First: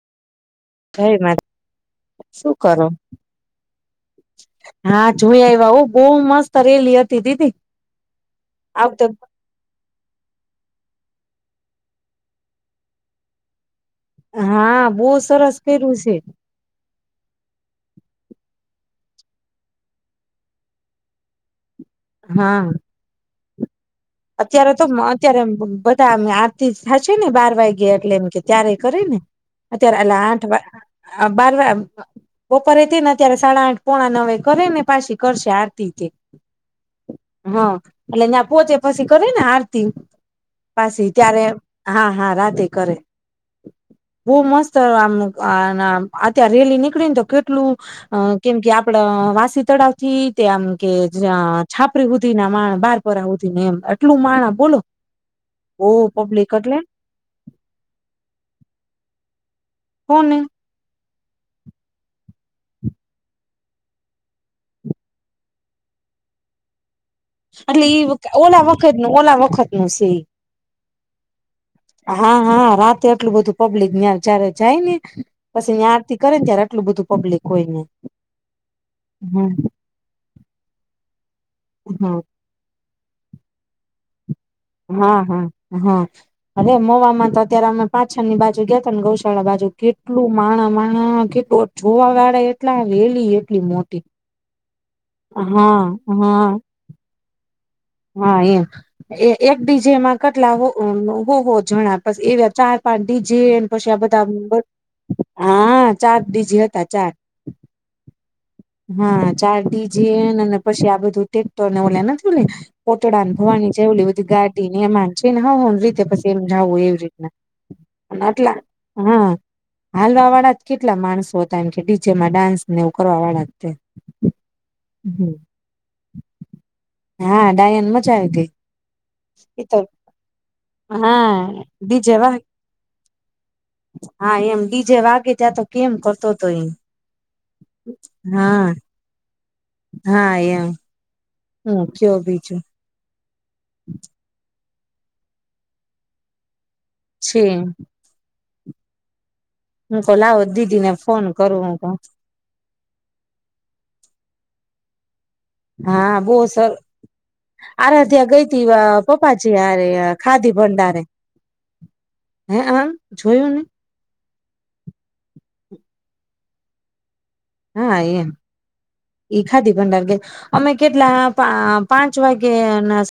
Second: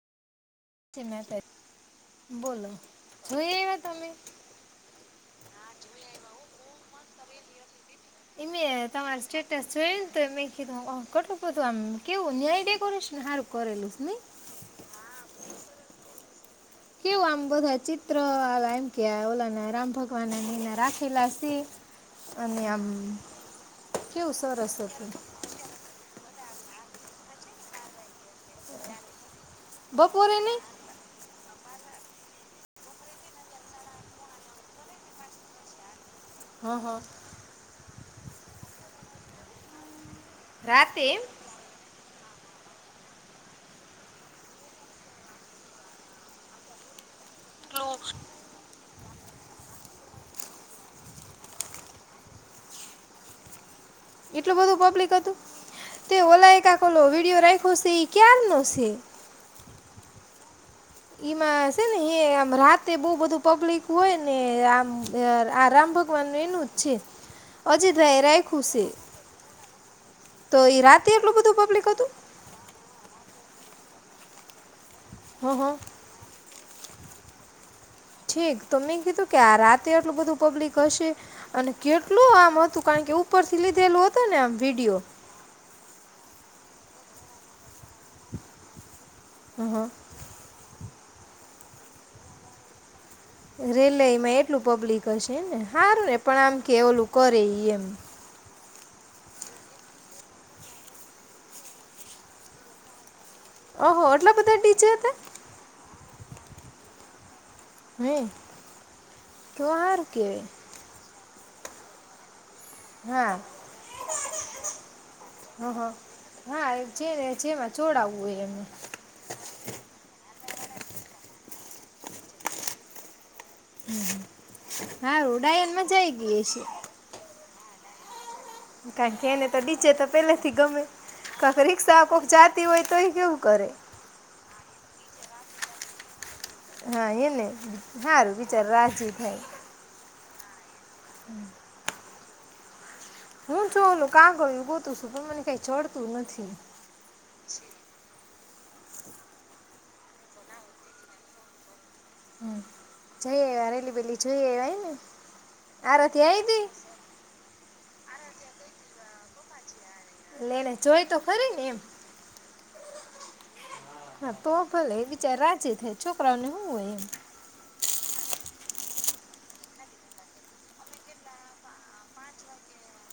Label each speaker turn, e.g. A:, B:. A: જી માતા
B: શું
A: બોલો
B: કરું?
A: જોઈ આવ્યા તમે
B: હા, જોય આવ્યાં, હું બહ મસ્ત રેલ યત. દીધી.
A: એમે, તમારે સ્ટેટસ જોયું ને, તો એ મેં કીધું ઓ. કેટલું બધું આમ કેવું, ન્યાય ડેકોરેશન સારું કરેલું. નહીં
B: હા, બહુ સરસ પેરુ છે.
A: કેવું આમ બધા ચિત્ર, એમ કે ઓલાને રામ ભગવાનને રાખેલા સ
B: હા
A: અને આમ. કેવું
B: અત્યારે
A: સરસ
B: તો
A: હતું
B: અત્યારે બધા બાર વાગ્યા, એટલે એમ કે ત્યારે કરે ને. અત્યારે આલા
A: બપોરે
B: આઠ
A: નહીં
B: આ બાર. બપોરે તેને અત્યારે સાડા આઠ, પોણા નવે કરે ને પાછી કરશે આરતી થી.
A: હા હા.
B: ને ઐયા પહો પછી કરે ને આરતી.
A: રાતે
B: પાછી ત્યારે હા હા રાતે કરે હું મસ્ત આમ અત્યારે રેલી નીકળી ને તો. કેટલું કેમ કે આપ. વાસી તળાવ થી તે આમ કે જ્યા છાપરી હુદી ના માણ બહાર પરા [unintelligible]
A: એટલું
B: બોલો
A: બધું પબ્લિક હતું?
B: બહુ
A: તે
B: પબ્લિક
A: ઓલાએ એ
B: એટલે
A: કાંક ઓલો વિડીયો રાયખો સી એ કીયાર નો સે?
B: કોને?
A: એમાં સે ને એ આમ રાતે બહુ બધું પબ્લિક હોય ને, આમ આ રામ ભગવાનનું, એનું જ છે.
B: એટલે ઈ
A: અજીતભાઈ
B: એ
A: રાખ્યું
B: ઓલા
A: છે
B: વખતનું, ઓલા વખતનું સે ઈ.
A: તો એ રાતે એટલું બધું પબ્લિક હતું
B: હા હા રાતે આટલું બધું પબ્લિક ન્યાં જયારે જાય ને
A: હ હ
B: પછી ની આરતી કરે ને ત્યારે એટલું બધું પબ્લિક હોય ન્યાં.
A: ઠીક, તો મેં કીધું, કે આ રાતે આટલું બધું પબ્લિક ક હશે? અને
B: હા
A: કેટલું આમ હતું, કારણ કે ઉપરથી લીધેલું હતું [unintelligible]
B: હા, હા, હા. અરે મોવામાં તો અત્યારે અમે પાછળની બાજુ ગ્યાતા ને ગૌશ શાળા બાજુ
A: હ
B: કેટલું માણહ મા હા, કે તો જોવાવાળા એટલા [unintelligible] લી એટલી મોટી
A: રેલવેમાં એટલું પબ્લિક હશે ને,
B: હા
A: હારું ને પણ
B: હા
A: આમ કે ઓલું કરે ઈ એમ
B: હા એમ એ એક ડી જેમાં કટલા હો, હો હો જણા પછ એવા ચાર પાંચ ડિ જે ન પછી આ
A: ઓહો
B: બધા
A: એટલા ડીજે હતા
B: હા ચાર ડી જે હતા ચાર.
A: હમ.
B: હા, ચાર ડી જે ન ને પછી આ બધું ટેક્ટર ને, ઓલ્યા નથી ઓલી કોટડાને
A: હા
B: ભવાની જેવલી બધી ગાડી ને એમાં છે ને હૌ હૌ
A: હા
B: ની
A: હા
B: રીતે પછી એમ
A: હા
B: જાવું હો, એ
A: જે
B: રીતના
A: જેમાં જોડાવવું હોય
B: આટલા,
A: એમને
B: હા હાલવાવાળા જ કેટલા માણસો હતા [unintelligible] કે ડી જે માં ડાન્સ ને એવું કરવા વાળા તે
A: હ
B: હમ
A: હારૂ, ડાયાન મઝા આઈ ગઈ હશે.
B: ડાયાન મઝા આવી ગઈ.
A: કારણ કે એને તો ડી જે તો પેલાથી ગમે, કાંક
B: હા
A: રીક્ષા
B: ડીજે
A: કોક
B: વાગ
A: જાતી હોય તો એ કેવું કરે
B: હા એમ ડીજે વાગે ત્યાં તો કેમ કરતો હતો એ
A: હા, એને. હા બિચાર રાજી ય થાય.
B: હા, એમ હમ્મ કયો બીજું.
A: હું [unintelligible] નું કાં ગયું? ગોત ગોતું છું, પણ મને કાંઈ જડતું નથી.
B: છે. હું કો લાવો દીદીને ફોન કરું, હું કો.
A: હમ, જઈ આયવા, રેલી બેેલી જોઈ આયવા ઈમ ને!
B: હા.
A: આરતી
B: બો
A: આવી હતી
B: સર, અરે ત્યાં ગઈ તી વા, પપ્પાજી હારે. ખાદી
A: લે નઈં, જોય તો ખરી ને, એમ.
B: હેં, આમ જોયુંને!
A: હા તો, એ ભલે બિચાર રાજી થાય, છોકરાઓને હું હોય એમ.
B: હા એમ, ઈ ખાદી ભંડાર ગઈ. અમે કેટલા પાં પાંચ વાગે ના